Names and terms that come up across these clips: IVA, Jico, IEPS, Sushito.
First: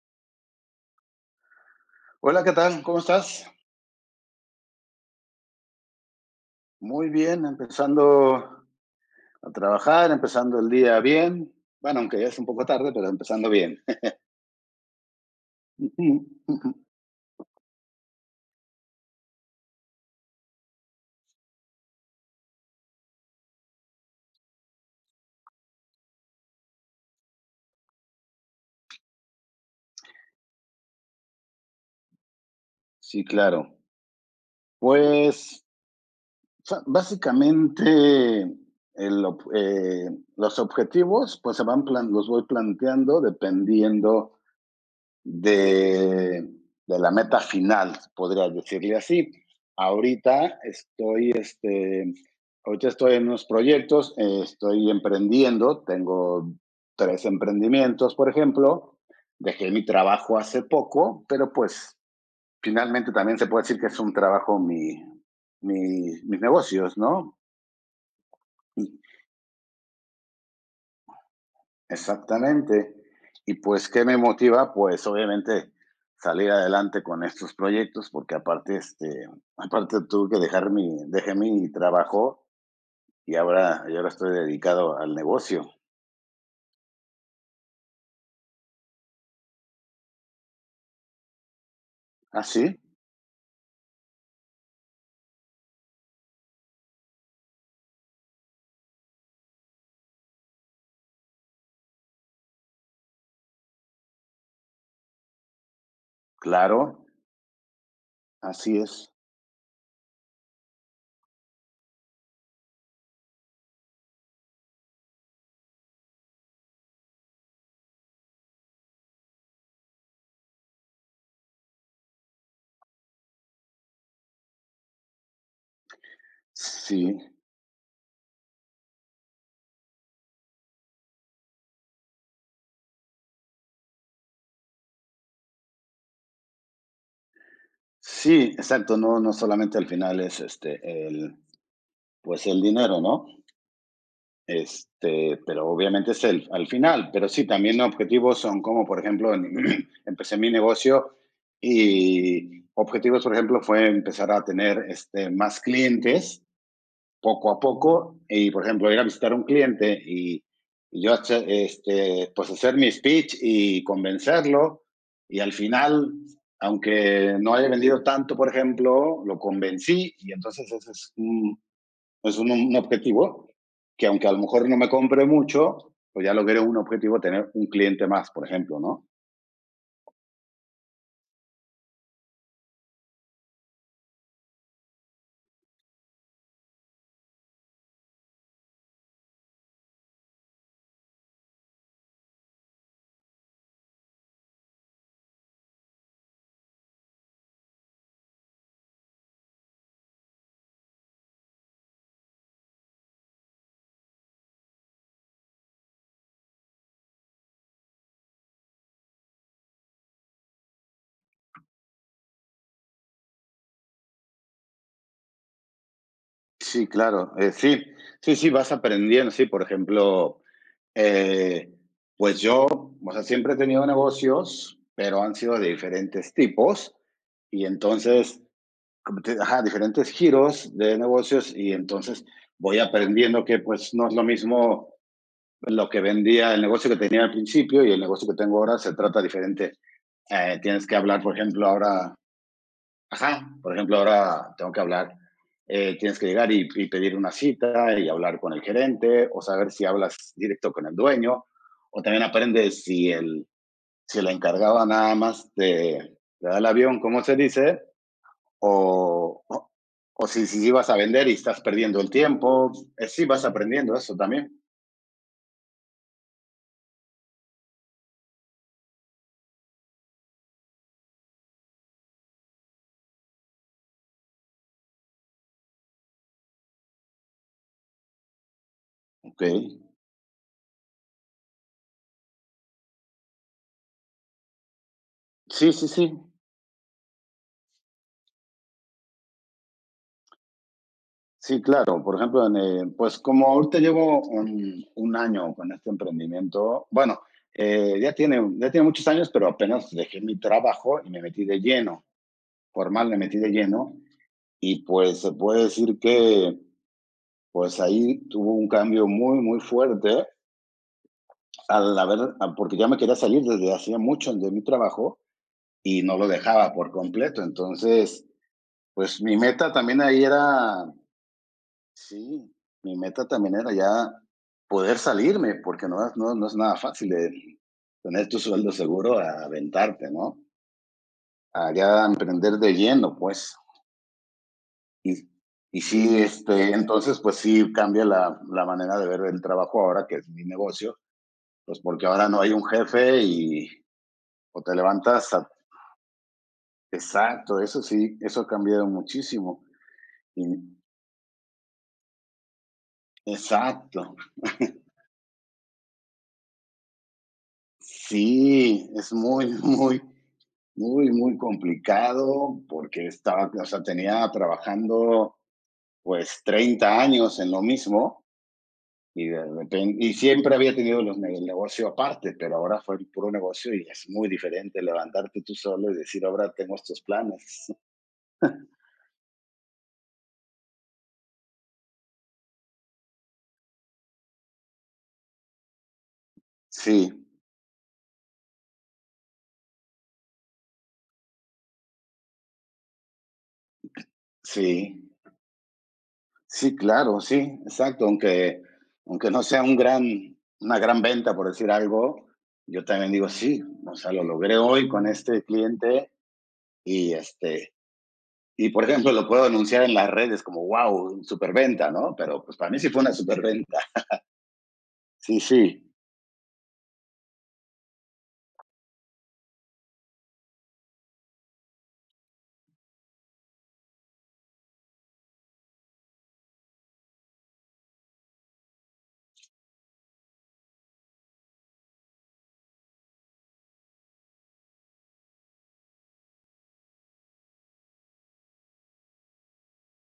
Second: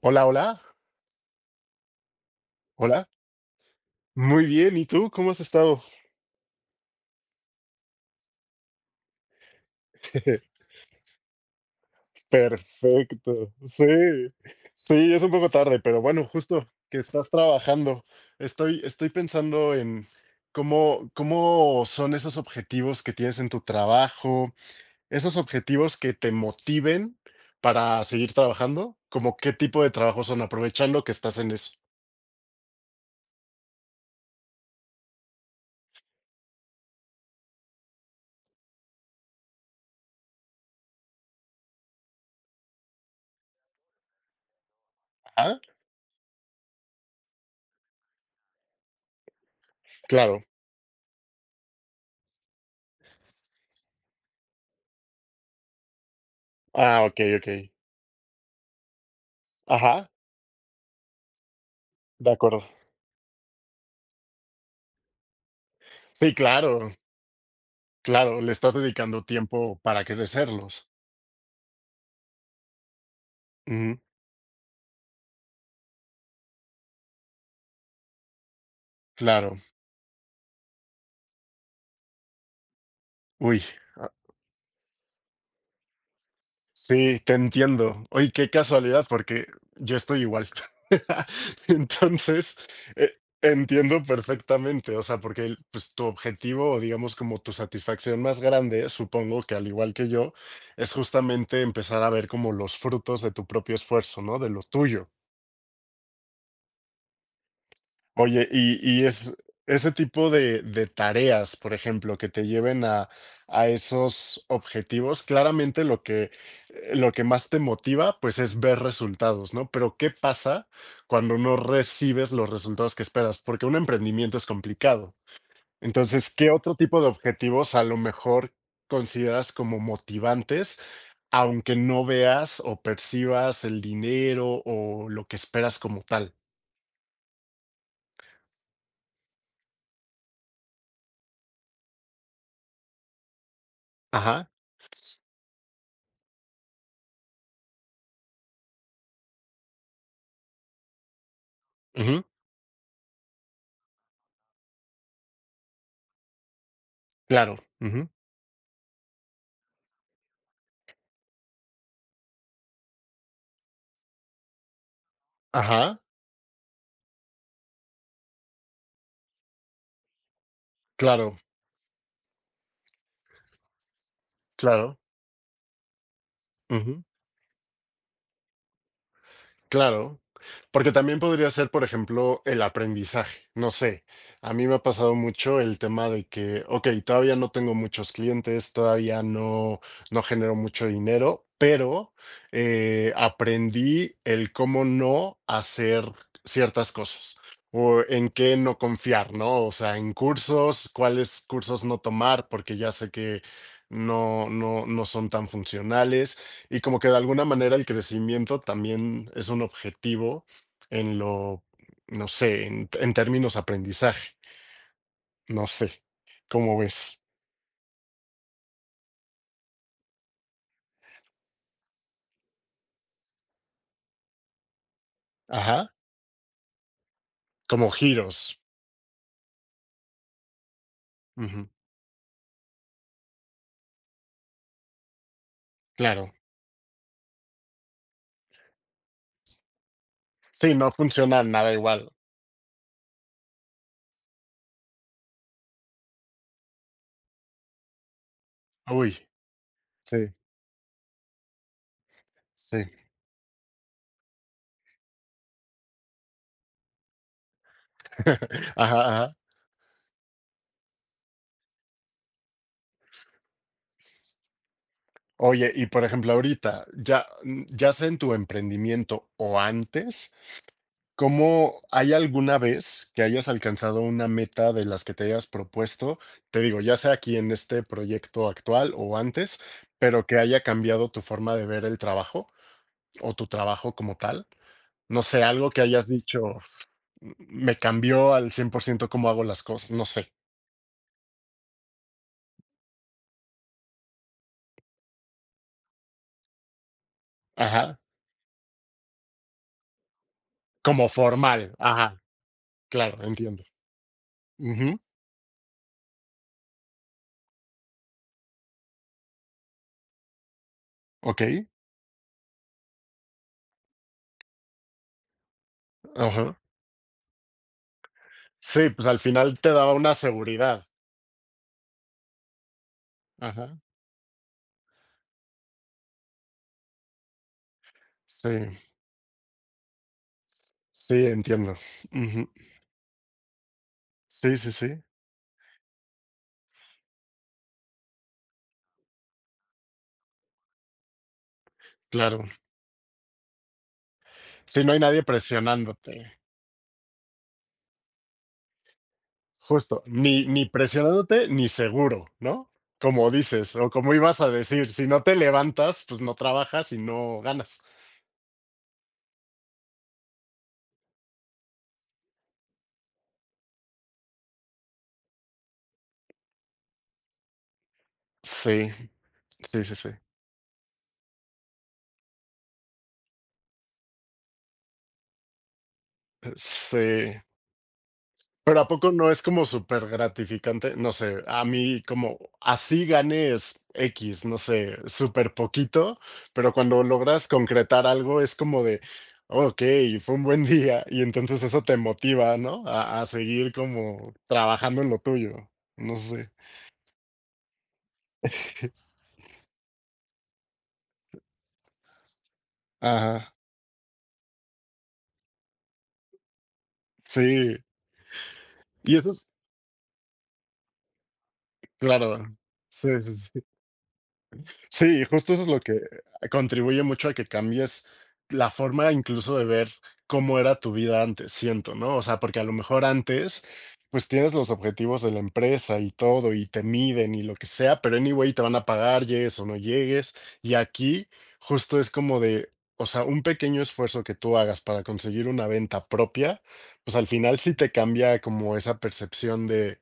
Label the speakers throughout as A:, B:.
A: Hola, hola,
B: Hola, ¿qué tal? ¿Cómo
A: hola.
B: estás?
A: Muy bien, ¿y tú cómo has estado?
B: Muy bien, empezando a trabajar, empezando el día bien. Bueno, aunque ya es un poco tarde, pero empezando
A: Perfecto.
B: bien.
A: Sí, sí, es un poco tarde, pero
B: Ujú,
A: bueno, justo
B: ujú.
A: que estás trabajando. Estoy pensando en cómo son esos objetivos que tienes en tu trabajo, esos objetivos que te motiven para seguir trabajando, como qué tipo de trabajo son, aprovechando que estás en eso.
B: Sí, claro. Pues básicamente el ob- eh, los objetivos, pues los voy planteando dependiendo
A: Ajá,
B: de, de la meta final, podría decirle así.
A: claro.
B: Ahorita estoy, ahorita estoy en unos proyectos, estoy emprendiendo, tengo
A: Ah, ok,
B: tres
A: ok.
B: emprendimientos, por ejemplo. Dejé mi
A: Ajá,
B: trabajo hace poco, pero pues
A: de acuerdo.
B: finalmente también se puede decir que es un trabajo mi, mi
A: Sí,
B: mis
A: claro.
B: negocios, ¿no?
A: Claro, le estás
B: Y
A: dedicando tiempo para crecerlos.
B: exactamente. Y pues,
A: Ujú.
B: ¿qué me motiva? Pues obviamente salir adelante con estos proyectos, porque aparte,
A: Claro.
B: aparte tuve que dejé mi trabajo
A: Uy,
B: y ahora
A: ah,
B: estoy dedicado al negocio.
A: sí, te entiendo. Oye, qué casualidad, porque yo estoy igual.
B: ¿Ah,
A: Entonces,
B: sí?
A: eh, entiendo perfectamente, o sea, porque el pues, tu objetivo, o digamos, como tu satisfacción más grande, supongo que al igual que yo, es justamente empezar a ver como los frutos de tu propio esfuerzo, ¿no? De lo tuyo.
B: Claro,
A: Oye,
B: así
A: y
B: es.
A: es ese tipo de tareas, por ejemplo, que te lleven a esos objetivos, claramente lo que más te motiva, pues, es ver resultados, ¿no? Pero, ¿qué pasa cuando no recibes los resultados que esperas? Porque un emprendimiento es complicado. Entonces, ¿qué otro tipo
B: Sí,
A: de objetivos a lo mejor consideras como motivantes, aunque no veas o percibas el dinero o lo que esperas como tal?
B: sí, exacto. No, no solamente al final pues el dinero, ¿no?
A: Ajá,
B: Pero obviamente al final, pero sí, también objetivos son como, por ejemplo, empecé mi negocio
A: ujú,
B: y objetivos, por ejemplo, fue empezar a tener más clientes poco
A: claro,
B: a
A: ujú.
B: poco y, por ejemplo, ir a visitar a un cliente y, pues hacer mi speech y convencerlo y al
A: Ajá,
B: final, aunque no haya vendido tanto, por ejemplo, lo convencí y entonces ese
A: claro,
B: es un objetivo que aunque a lo mejor no me
A: claro,
B: compre mucho, pues ya logré un
A: ujú,
B: objetivo, tener un cliente más, por ejemplo, ¿no?
A: claro. Porque también podría ser, por ejemplo, el aprendizaje. No sé, a mí me ha pasado mucho el tema de que, okey, todavía no tengo muchos clientes, todavía no genero mucho dinero, pero, aprendí el cómo no hacer ciertas cosas, o en qué no confiar, ¿no? O sea, en cursos, cuáles cursos no tomar, porque ya sé que no son tan funcionales. Y como que de alguna manera el crecimiento también es un objetivo en lo, no sé, en términos aprendizaje, no sé, ¿cómo
B: Sí,
A: ves?
B: claro, sí, sí, vas aprendiendo, sí, por ejemplo, eh, pues yo, o sea, siempre he tenido negocios, pero han sido de
A: Ajá,
B: diferentes tipos y
A: como
B: entonces,
A: giros.
B: ajá, diferentes giros de negocios
A: Ujú,
B: y entonces voy aprendiendo que pues no es lo mismo lo que
A: claro.
B: vendía el negocio que tenía al principio y el negocio que tengo ahora se trata diferente.
A: Sí,
B: Tienes
A: no
B: que hablar, por
A: funciona
B: ejemplo,
A: nada igual.
B: ahora, ajá, por ejemplo, ahora tengo que hablar, tienes que llegar y pedir una cita y hablar con el gerente
A: Uy,
B: o saber si hablas
A: sí,
B: directo con el dueño, o también aprendes
A: sí.
B: si el encargado nada más te da el avión, ¿cómo se dice?
A: Ajá, ajá.
B: O, o, o si, si ibas a vender y estás perdiendo el tiempo. Sí, vas aprendiendo eso también.
A: Oye, y por ejemplo, ahorita, ya, ya sea en tu emprendimiento o antes, ¿cómo hay alguna vez que hayas alcanzado una meta de las que te hayas propuesto? Te digo, ya sea aquí en este proyecto actual o
B: Ok.
A: antes, pero que haya cambiado tu forma de ver el trabajo o tu trabajo como tal. No sé, algo
B: Sí,
A: que
B: sí, sí.
A: hayas dicho, me cambió al 100% cómo hago las cosas, no sé.
B: Sí, claro. Por ejemplo, pues como ahorita llevo un año con este emprendimiento, bueno,
A: Ajá,
B: ya tiene muchos años, pero apenas dejé mi trabajo
A: como
B: y me metí de
A: formal.
B: lleno,
A: Ajá,
B: formal me
A: claro,
B: metí de
A: entiendo.
B: lleno y
A: Ujú,
B: pues se puede decir que pues ahí tuvo un cambio muy, muy fuerte
A: ok,
B: al porque ya me quería salir desde hacía mucho de mi trabajo y no lo
A: ajá.
B: dejaba por completo. Entonces,
A: Sí, pues
B: pues
A: al
B: mi
A: final te
B: meta
A: daba
B: también
A: una
B: ahí
A: seguridad.
B: era. Sí, mi meta también era
A: Ajá,
B: ya poder salirme, porque no es, no es nada fácil de tener tu
A: sí,
B: sueldo seguro a aventarte, ¿no?
A: sí,
B: A
A: entiendo.
B: ya
A: Ujú.
B: emprender de lleno, pues.
A: Sí, sí, sí,
B: Y, y sí, entonces, pues sí cambia la manera de ver el trabajo ahora, que es mi negocio, pues porque ahora no
A: claro.
B: hay un jefe y o te
A: Si no hay nadie presionándote.
B: exacto, eso sí, eso ha cambiado muchísimo.
A: Justo, ni
B: Y-
A: presionándote, ni seguro, ¿no? Como dices, o como
B: exacto,
A: ibas a decir, si no te levantas, pues no trabajas y no ganas.
B: sí, es muy, muy muy, muy complicado porque estaba, o sea, tenía trabajando pues 30 años en lo mismo
A: Sí,
B: y
A: sí, sí, sí.
B: y siempre había tenido los el negocio aparte, pero ahora fue el puro negocio y es muy diferente levantarte tú solo y decir, ahora tengo estos
A: Sí.
B: planes.
A: Pero ¿a poco no es como súper gratificante? No sé, a mí como así ganes x no sé, súper poquito, pero cuando
B: Sí,
A: logras concretar algo es como de: "Okey, fue un buen día", y entonces eso te motiva, ¿no? A seguir como trabajando
B: sí,
A: en lo tuyo, no sé.
B: sí, claro, sí, exacto, aunque no sea una gran venta, por decir algo, yo también digo,
A: Ajá,
B: sí, o sea, lo logré hoy con este cliente y
A: sí,
B: y por ejemplo,
A: y
B: lo
A: eso
B: puedo
A: es
B: anunciar en las redes como, wow, superventa, ¿no?
A: claro,
B: Pero pues para mí sí fue una
A: sí, sí, sí.
B: superventa.
A: Sí,
B: Sí,
A: justo
B: sí,
A: eso es lo que contribuye mucho a que cambies la forma incluso de ver cómo era tu vida antes, siento, ¿no? O sea, porque a lo mejor antes, pues tienes los objetivos de la empresa y todo, y te miden y lo que sea, pero anyway te van a pagar, llegues o no llegues. Y aquí justo es como de, o sea, un pequeño esfuerzo que tú hagas para conseguir una venta propia, pues al final sí te cambia como esa percepción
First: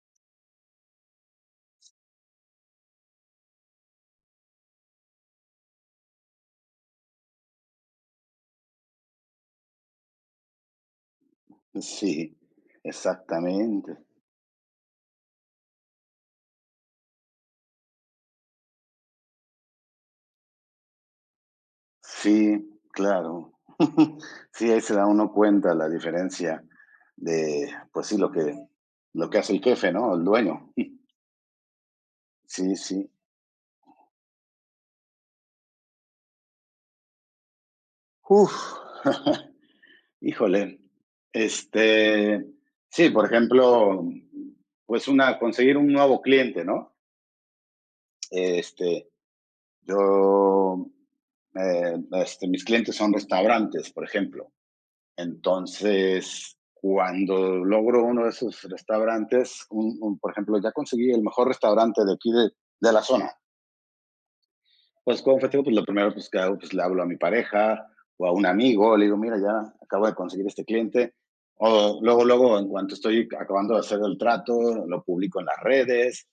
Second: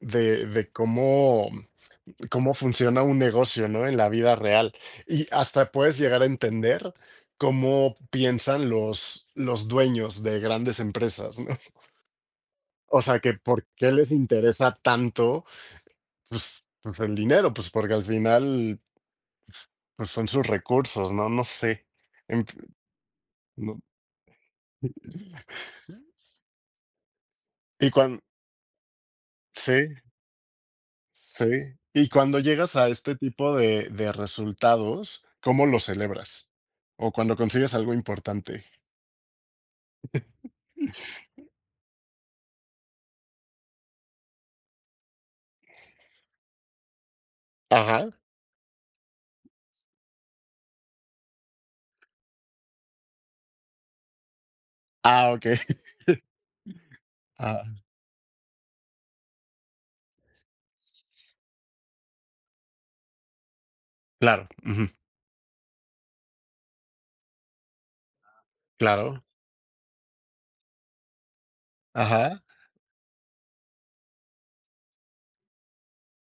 A: de cómo cómo funciona un negocio, ¿no? En la vida real. Y hasta puedes llegar a entender cómo piensan los dueños de grandes empresas, ¿no?
B: sí,
A: O sea, que por qué
B: exactamente.
A: les interesa tanto, pues, pues el dinero, pues porque al final, pues son sus recursos, ¿no? No sé. En-
B: Sí, claro.
A: no.
B: Sí, ahí se da uno cuenta la diferencia de,
A: Y
B: pues sí,
A: cuando,
B: lo que hace el jefe,
A: sí,
B: ¿no? El dueño.
A: sí. Y cuando
B: Sí,
A: llegas a
B: sí.
A: este tipo de resultados, ¿cómo lo celebras? O cuando consigues algo
B: Uf,
A: importante.
B: híjole. Este, sí, por ejemplo, pues conseguir un nuevo cliente, ¿no?
A: Ajá.
B: Este, Yo, eh, mis clientes son restaurantes, por ejemplo.
A: Ah, ok.
B: Entonces, cuando
A: Ah.
B: logro uno de esos restaurantes, por ejemplo, ya conseguí el mejor restaurante de aquí de la zona.
A: Claro, ujú,
B: Pues, ¿cómo festejo? Pues lo primero que hago, pues le hablo a mi pareja o a un amigo, le digo,
A: claro.
B: mira, ya acabo de conseguir este cliente. O luego,
A: Ajá,
B: luego, en cuanto estoy acabando de hacer el trato, lo publico en las redes.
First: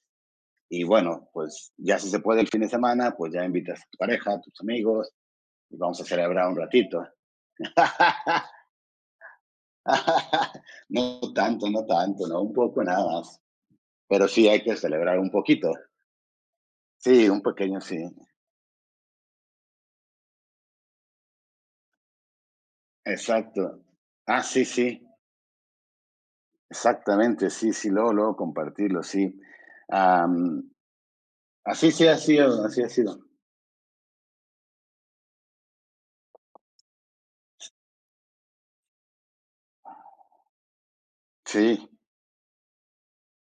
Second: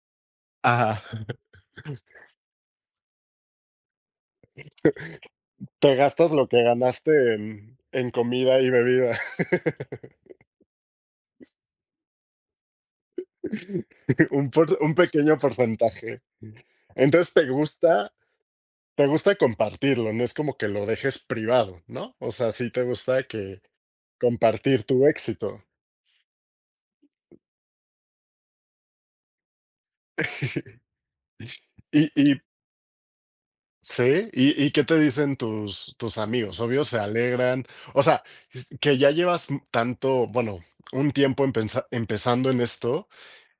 B: Y
A: ajá.
B: bueno, pues ya si se puede el fin de semana, pues ya invitas a tu pareja, a tus amigos, y
A: Te
B: vamos a
A: gastas lo
B: celebrar un
A: que
B: ratito.
A: ganaste en comida y bebida,
B: No tanto, no tanto, no, un poco nada más. Pero sí
A: un
B: hay
A: por
B: que
A: un
B: celebrar un
A: pequeño
B: poquito.
A: porcentaje.
B: Sí,
A: Entonces,
B: un pequeño sí.
A: te gusta compartirlo, no es como que lo dejes privado, ¿no? O sea, sí te gusta que
B: Exacto. Ah, sí,
A: compartir
B: sí.
A: tu éxito.
B: Exactamente, sí, sí, luego, luego compartirlo, sí. Am, así sí
A: Y
B: ha
A: y
B: sido, así ha sido.
A: sí, ¿y qué te dicen tus amigos? Obvio se alegran, o sea, es que ya llevas tanto, bueno, un tiempo empensa
B: Sí.
A: empezando en esto.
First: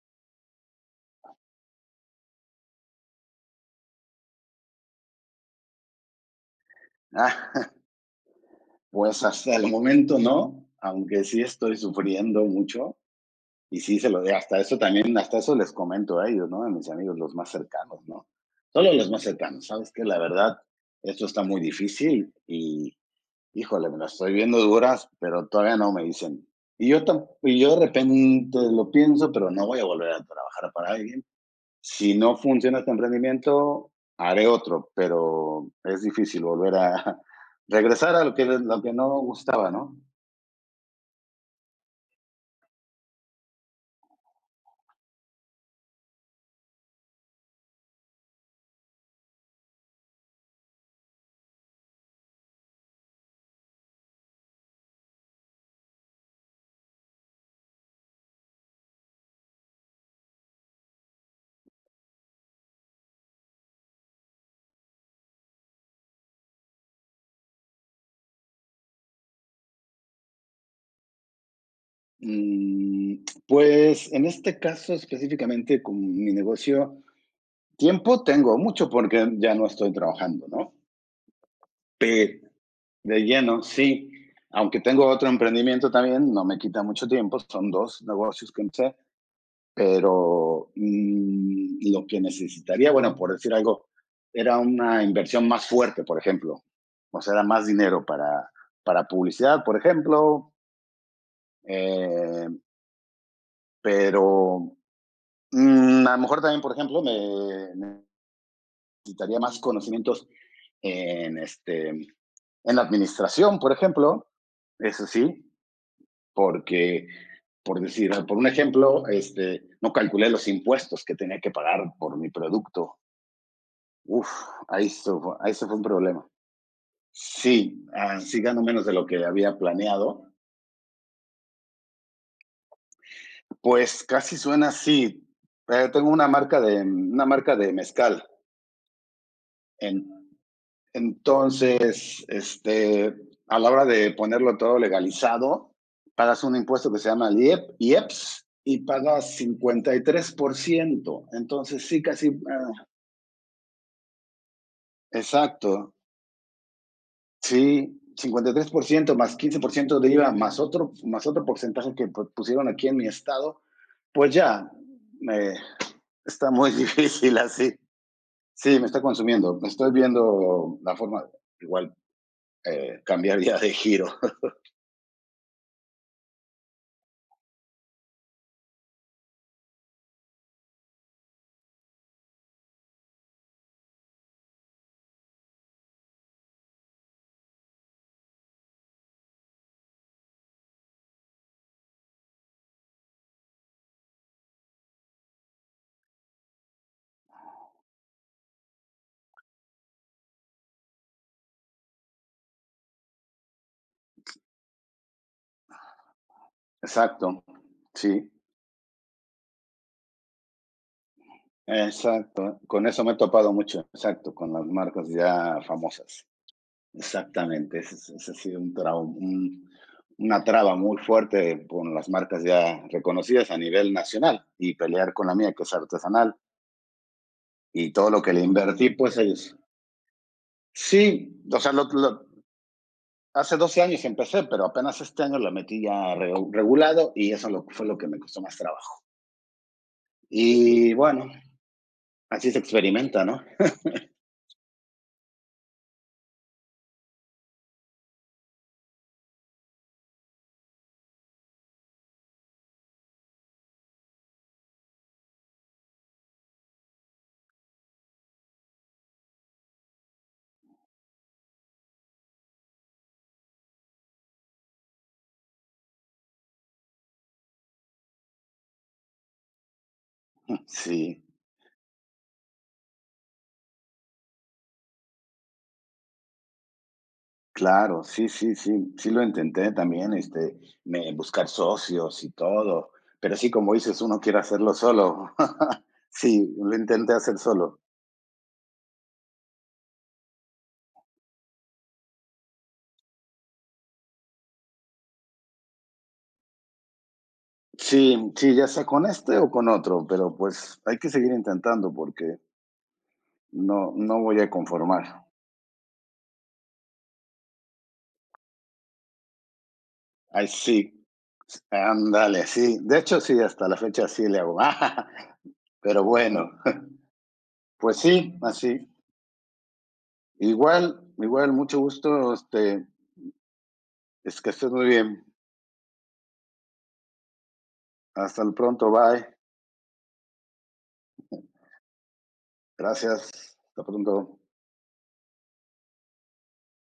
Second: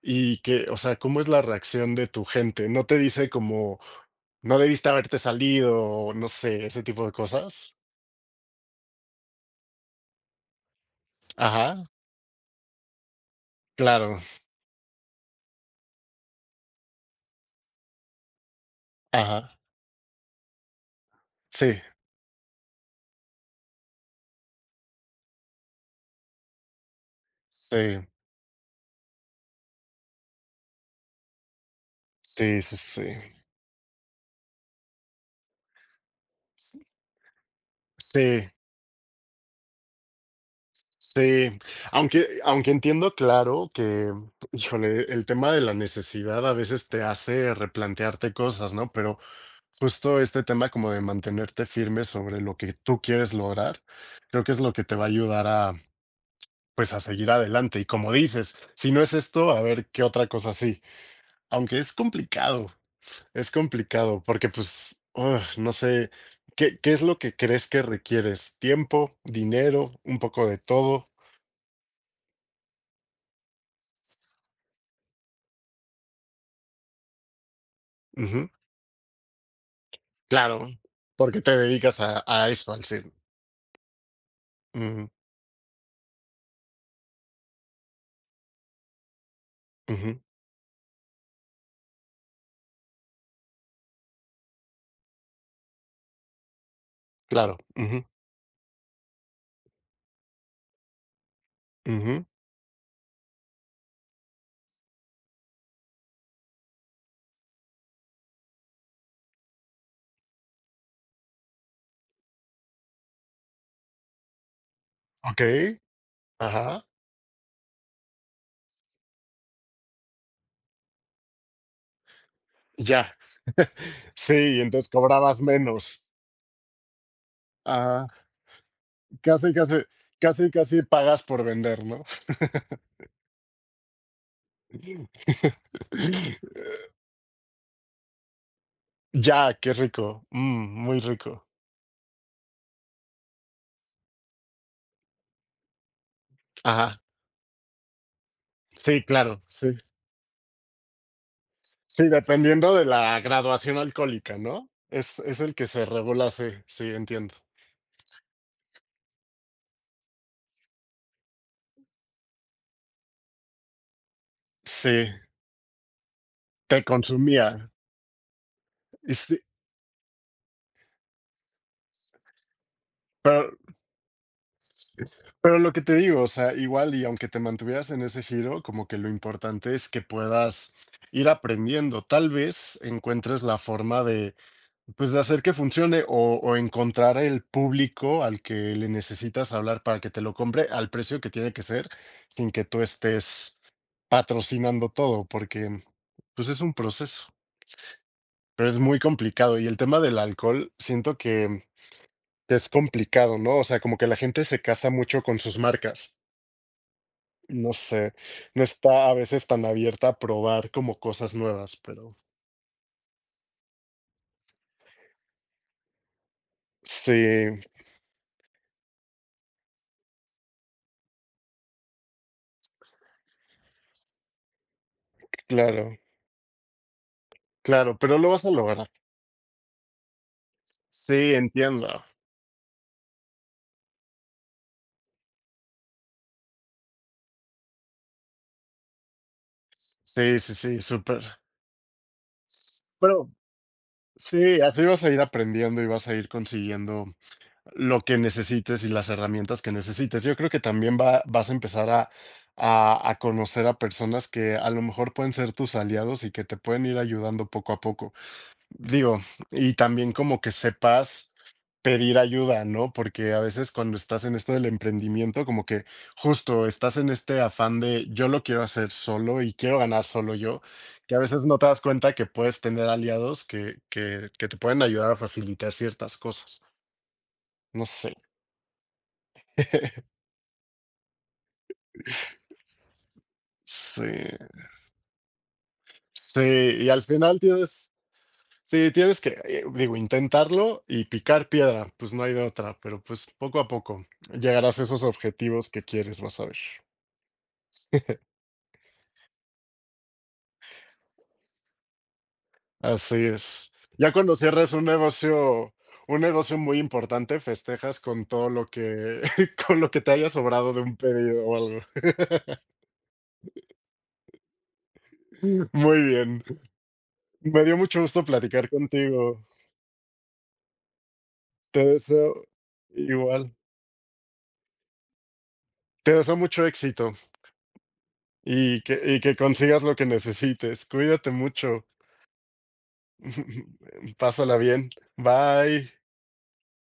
A: Y que, o sea, ¿cómo es la reacción de tu gente? ¿No te dice como, no debiste haberte salido, o no sé, ese tipo de
B: Ah,
A: cosas?
B: pues hasta el momento no, aunque sí estoy
A: Ajá,
B: sufriendo mucho. Y sí, se
A: claro,
B: lo de hasta eso también, hasta eso les comento a ellos, ¿no? A mis amigos, los más cercanos, ¿no? Solo los más
A: ajá,
B: cercanos, ¿sabes? Que la verdad, esto está muy
A: sí,
B: difícil y, híjole, me las estoy viendo duras, pero todavía no me dicen. Y yo de
A: sí,
B: repente lo pienso, pero no voy a volver a trabajar para alguien. Si no
A: sí, sí,
B: funciona este
A: sí,
B: emprendimiento, haré otro, pero es difícil volver
A: s-
B: a regresar a
A: sí,
B: lo que no gustaba, ¿no?
A: sí. Aunque, aunque entiendo, claro, que, híjole, el tema de la necesidad a veces te hace replantearte cosas, ¿no? Pero justo este tema como de mantenerte firme sobre lo que tú quieres lograr, creo que es lo que te va a ayudar a pues a seguir adelante. Y como dices, si no es esto, a ver qué otra cosa sí. Aunque es complicado, porque pues, ugh, no sé, ¿qué, qué es lo que crees que requieres? ¿Tiempo, dinero, un poco de todo?
B: Mm, pues en este caso específicamente con mi negocio, tiempo
A: Ujú,
B: tengo mucho porque ya no estoy trabajando,
A: claro,
B: ¿no?
A: porque te dedicas
B: Pe-
A: a eso, al ser.
B: de lleno, sí. Aunque tengo
A: Ujú,
B: otro emprendimiento también, no me quita mucho tiempo, son dos negocios que empecé,
A: ujú,
B: pero mm, lo que necesitaría, bueno, por decir algo, era una inversión más fuerte, por ejemplo. O sea, era
A: claro.
B: más
A: Ujú,
B: dinero para publicidad, por ejemplo,
A: ujú,
B: eh, pero mm, a lo mejor también, por ejemplo, me necesitaría más conocimientos en la administración, por ejemplo, eso
A: ok,
B: sí,
A: ajá,
B: porque, por decir, por un ejemplo, no calculé los impuestos que tenía que pagar por mi producto.
A: ya.
B: Uf,
A: Sí, y entonces cobrabas
B: ahí se fue un
A: menos.
B: problema. Sí,
A: Ah,
B: así gano menos de lo que
A: casi,
B: había
A: casi,
B: planeado.
A: casi, casi pagas por vender, ¿no?
B: Pues casi suena así. Tengo una marca de mezcal.
A: Ya, qué
B: En
A: rico. Mm, muy rico.
B: entonces, a la hora de ponerlo todo legalizado, pagas un impuesto que
A: Ajá.
B: se llama el IEPS y
A: Sí,
B: pagas
A: claro, sí.
B: 53%. Entonces, sí,
A: Sí,
B: casi,
A: dependiendo de
B: ah,
A: la graduación alcohólica, ¿no? Es el que se
B: exacto,
A: regula, sí, sí, entiendo.
B: sí, 53% más 15% de IVA más otro porcentaje que pusieron aquí en mi estado, pues ya,
A: Sí,
B: me, está muy
A: te
B: difícil
A: consumía.
B: así. Sí, me está
A: Y sí,
B: consumiendo. Estoy viendo la forma, igual, cambiar
A: pero,
B: ya de giro.
A: pero lo que te digo, o sea, igual y aunque te mantuvieras en ese giro, como que lo importante es que puedas ir aprendiendo. Tal vez encuentres la forma de pues de hacer que funcione o encontrar el público al que le necesitas hablar para que te lo compre al precio que tiene que ser, sin que tú estés patrocinando todo, porque pues es un proceso, pero es muy complicado. Y el tema del alcohol, siento que es complicado, ¿no? O sea, como que la gente se casa mucho con sus marcas.
B: Exacto,
A: No
B: sí,
A: sé, no está a veces tan abierta a probar como cosas nuevas, pero
B: exacto. Con eso me he topado mucho, exacto, con las marcas ya famosas.
A: sí,
B: Exactamente, ese ha sido una traba muy fuerte con las marcas ya reconocidas a nivel nacional y pelear con la mía, que es
A: claro,
B: artesanal, y
A: claro,
B: todo
A: pero
B: lo
A: lo
B: que le
A: vas a lograr.
B: invertí, pues ellos.
A: Sí,
B: Sí, o sea,
A: entiendo.
B: hace 12 años empecé, pero apenas este año la metí ya regulado y eso fue lo que me costó más trabajo.
A: Sí, sí, sí,
B: Y
A: súper.
B: bueno, así se experimenta,
A: Pero
B: ¿no?
A: sí, así vas a ir aprendiendo y vas a ir consiguiendo lo que necesites y las herramientas que necesites. Yo creo que también va, vas a empezar a conocer a personas que a lo mejor pueden ser tus aliados y que te pueden ir ayudando poco a poco. Digo, y también como que sepas pedir ayuda, ¿no? Porque a veces cuando estás en esto del emprendimiento, como que justo estás en este afán de yo lo quiero hacer solo y quiero ganar solo yo, que a
B: Sí.
A: veces no te das cuenta que puedes tener aliados que te pueden ayudar a facilitar ciertas cosas. No
B: Claro,
A: sé.
B: sí, sí, sí, sí lo intenté también, me buscar socios y todo, pero sí, como dices,
A: Sí,
B: uno quiere hacerlo solo. Sí, lo
A: sí, y al
B: intenté hacer
A: final
B: solo.
A: tienes... Sí, tienes que, digo, intentarlo y picar piedra, pues no hay de otra, pero pues poco a poco llegarás a esos objetivos que quieres, vas a ver.
B: Sí, sí, ya sea con este o con otro, pero pues hay que seguir intentando porque
A: Así es. Ya
B: no
A: cuando
B: voy a
A: cierres
B: conformar.
A: un negocio muy importante, festejas con todo lo que, con lo que te haya
B: Ay,
A: sobrado de un
B: sí,
A: pedido o algo.
B: ándale, sí. De hecho, sí, hasta la fecha sí le hago.
A: Muy
B: Pero
A: bien.
B: bueno,
A: Me dio
B: pues
A: mucho gusto
B: sí,
A: platicar
B: así.
A: contigo.
B: Igual, igual, mucho
A: Te
B: gusto,
A: deseo igual.
B: es que estés muy bien.
A: Te deseo mucho éxito
B: Hasta el pronto,
A: y
B: bye.
A: que consigas lo que necesites. Cuídate mucho.
B: Gracias. Hasta pronto.
A: Pásala bien. Bye.